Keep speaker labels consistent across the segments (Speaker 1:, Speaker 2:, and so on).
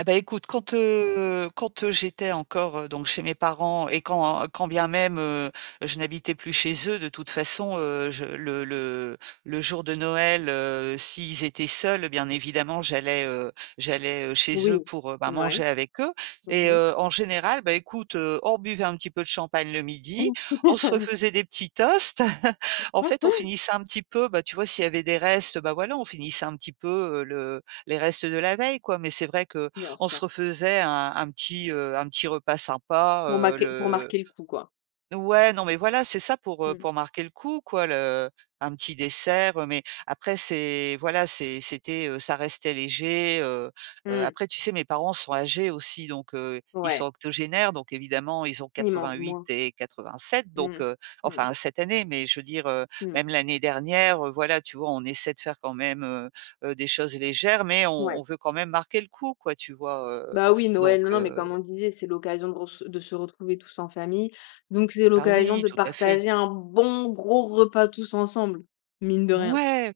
Speaker 1: Ah bah, écoute, quand, heu, quand, heu, j'étais encore donc chez mes parents et quand et quand bien même, heu, je n'habitais plus chez eux, de toute façon, heu, je le le le jour de Noël, heu, s'ils étaient seuls, bien évidemment, j'allais, heu, j'allais, heu, chez eux,
Speaker 2: Oui,
Speaker 1: pour, ben
Speaker 2: ouais.
Speaker 1: manger avec eux
Speaker 2: Mmh
Speaker 1: et
Speaker 2: mh.
Speaker 1: heu, en général, bah écoute, heu, on buvait un petit peu de champagne le midi, on se refaisait des petits toasts. En fait, on finissait un petit peu bah, tu vois, s'il y avait des restes, bah, voilà, on finissait un petit peu, heu, le les restes de la veille, quoi. Mais c'est vrai
Speaker 2: Bien
Speaker 1: qu'on se
Speaker 2: sûr.
Speaker 1: refaisait un un petit, heu, un petit repas sympa,
Speaker 2: Pour
Speaker 1: heu,
Speaker 2: marquer pour
Speaker 1: le
Speaker 2: marquer le coup, quoi?
Speaker 1: ouais, non, mais voilà, c'est ça pour, heu,
Speaker 2: Mmh mh.
Speaker 1: pour marquer le coup, quoi, le un petit dessert. Mais après, c'est voilà, c'est c'était, heu, ça restait léger, heu heu,
Speaker 2: Mmh.
Speaker 1: après, tu sais, mes parents sont âgés aussi, donc, heu, ils sont
Speaker 2: Ouais.
Speaker 1: octogénaires. Donc évidemment, ils ont
Speaker 2: Ils mangent
Speaker 1: 88
Speaker 2: moins.
Speaker 1: et 87, donc,
Speaker 2: Mmh.
Speaker 1: heu,
Speaker 2: Mmh.
Speaker 1: enfin, cette année, mais je veux dire, heu,
Speaker 2: Mmh.
Speaker 1: même l'année dernière, heu, voilà, tu vois, on essaie de faire quand même, heu heu, des choses légères, mais on on
Speaker 2: Ouais.
Speaker 1: veut quand même marquer le coup, quoi, tu vois? Heu,
Speaker 2: Bah oui, Noël,
Speaker 1: donc,
Speaker 2: non, non, mais
Speaker 1: heu
Speaker 2: comme on le disait, c'est l'occasion gross de se retrouver tous en famille. Donc c'est
Speaker 1: Bah
Speaker 2: l'occasion
Speaker 1: oui,
Speaker 2: de
Speaker 1: tout à fait.
Speaker 2: partager un bon gros repas tous ensemble, mine de rien.
Speaker 1: Ouais,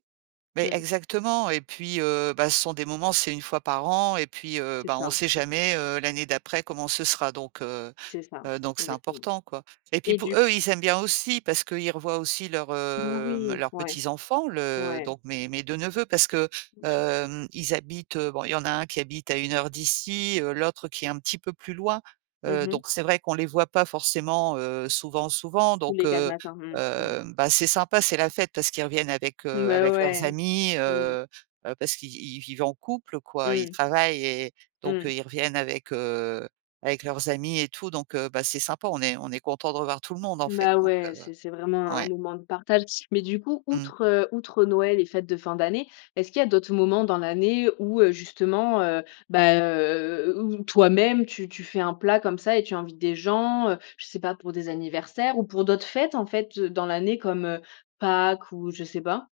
Speaker 1: mais
Speaker 2: Mmh.
Speaker 1: exactement et puis, heu, bah, ce sont des moments, c'est 1 fois par an et puis, heu,
Speaker 2: C'est
Speaker 1: ben on
Speaker 2: ça.
Speaker 1: sait
Speaker 2: Mmh mh.
Speaker 1: jamais, heu, l'année d'après comment ce sera donc, heu
Speaker 2: C'est ça,
Speaker 1: heu, donc c'est
Speaker 2: exactement
Speaker 1: important, quoi et puis
Speaker 2: et
Speaker 1: pou
Speaker 2: du
Speaker 1: eux, ils aiment bien aussi parce qu'ils revoient aussi leurs,
Speaker 2: Alors
Speaker 1: hem,
Speaker 2: oui,
Speaker 1: leurs
Speaker 2: ouais,
Speaker 1: petits-enfants, le
Speaker 2: ouais.
Speaker 1: donc mes mes 2 neveux, parce que,
Speaker 2: Bien sûr.
Speaker 1: hem, ils habitent, heu, bon, il y en a un qui habite à 1 heure d'ici, heu, l'autre, qui est un petit peu plus loin,
Speaker 2: Mmh
Speaker 1: heu,
Speaker 2: mh.
Speaker 1: donc c'est vrai qu'on les voit pas forcément, heu, souvent, souvent.
Speaker 2: «Tous
Speaker 1: Donc,
Speaker 2: les quatre
Speaker 1: heu,
Speaker 2: matins», mmh mh.
Speaker 1: hem, bah c'est sympa, c'est la fête parce qu'ils reviennent avec, heu,
Speaker 2: Mais
Speaker 1: avec leurs
Speaker 2: ouais,
Speaker 1: amis,
Speaker 2: oui.
Speaker 1: heu heu, bah parce qu'ils ils y vivent en couple, quoi, ils
Speaker 2: Mmh.
Speaker 1: travaillent et donc
Speaker 2: Mmh.
Speaker 1: ils reviennent avec, heu, avec leurs amis et tout. Donc, heu, bah c'est sympa, on est on est content de revoir tout le monde, en fait,
Speaker 2: Bah
Speaker 1: donc,
Speaker 2: ouais,
Speaker 1: heu
Speaker 2: c'est c'est vraiment un
Speaker 1: ouais.
Speaker 2: moment de partage. Mais du coup,
Speaker 1: Mmh.
Speaker 2: outre, heu, outre Noël et fêtes de fin d'année, est-ce qu'il y a d'autres moments dans l'année, où, heu, justement, heu, bah, heu, où où toi-même tu tu fais un plat comme ça et tu invites des gens, heu, je sais pas pour des anniversaires ou pour d'autres fêtes, en fait, heu, dans l'année comme, heu, Pâques ou, je sais pas?